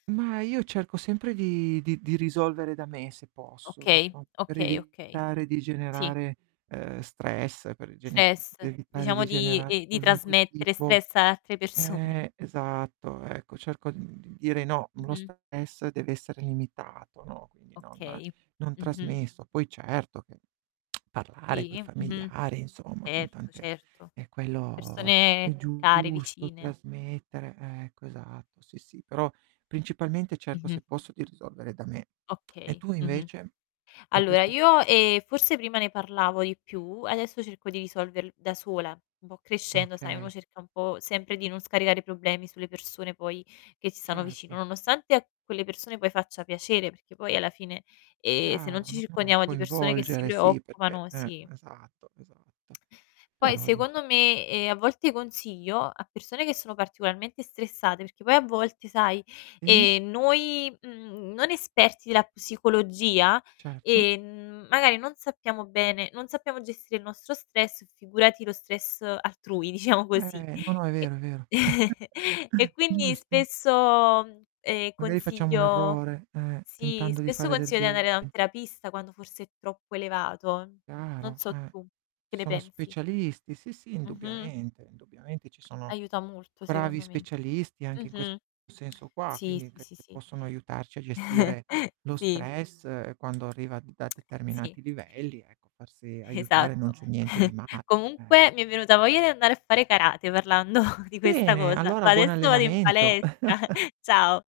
Ma io cerco sempre di di di risolvere da me, se posso, Okay, inso per okay, okay. evitare di Sì. generare, ehm, stress, per gene Stress, per evitare diciamo, di di generare ehm, di qualunque trasmettere tipo stress ad altre persone. eh, esatto, ecco, cerco, mhmm, di dire no, lo Mh-mh. stress deve essere limitato, no, quindi non Okay. non Mh-mh. trasmesso. Poi certo che parlare coi Sì, mh-mh, familiari, insomma, con erto, tante certo. ehm, quello Persone è care, giusto, vicine. trasmettere eh, ecco esatto, sì, sì. Però principalmente cerco, se Mh-mh. posso, di risolvere da me. E Okay, tu mh-mh. invece? In Allora, questo [unintelligible] io, ehm, forse prima ne parlavo di più, adesso cerco di risolverl da sola. Un po' crescendo, sai, uno Okay. cerca un po' sempre di non scaricare problemi sulle persone poi che ci stanno vicino, Certo. nonostante quelle persone poi faccia piacere, perché poi alla fine, ehm, se non Chiaro, ci no, no, circondiamo di persone che si coinvolgere, sì, perché preoccupano eh, sì. esatto, esatto. Poi Però dice secondo me, ehm, a volte consiglio a persone che sono particolarmente stressate, perché poi a volte, sai, E ehm, noi, mhmm, non esperti della psicologia, Certo. ehm, magari non sappiamo bene non sappiamo gestire il nostro stress, figurati lo stress altrui, diciamo così. Eh, No, no, è E vero, è vero. e quindi Giusto. spesso, ehm, Magari facciamo un consiglio errore, eh, sì, tentando di spesso fare del consiglio di andare be da un terapista quando forse è troppo elevato. Non Chiaro, so eh. tu, che Ci ne sono pensi? specialisti, sì, sì, Mh-mh. indubbiamente, indubbiamente ci sono Aiuta molto bravi secondo me. specialisti anche in ques Mh-mh. senso qua, Sì, quindi sì, che sì, sì. possono aiutarci a gestire lo Sì. stress quando arriva da Sì. determinati livelli, ecco, farsi aiutare, non Esatto. c'è niente di male, eh. Comunque mi è venuta voglia di andare a fare karate parlando di questa Bene, cosa. allora Va buon adesso vado in allenamento. palestra. Ciao.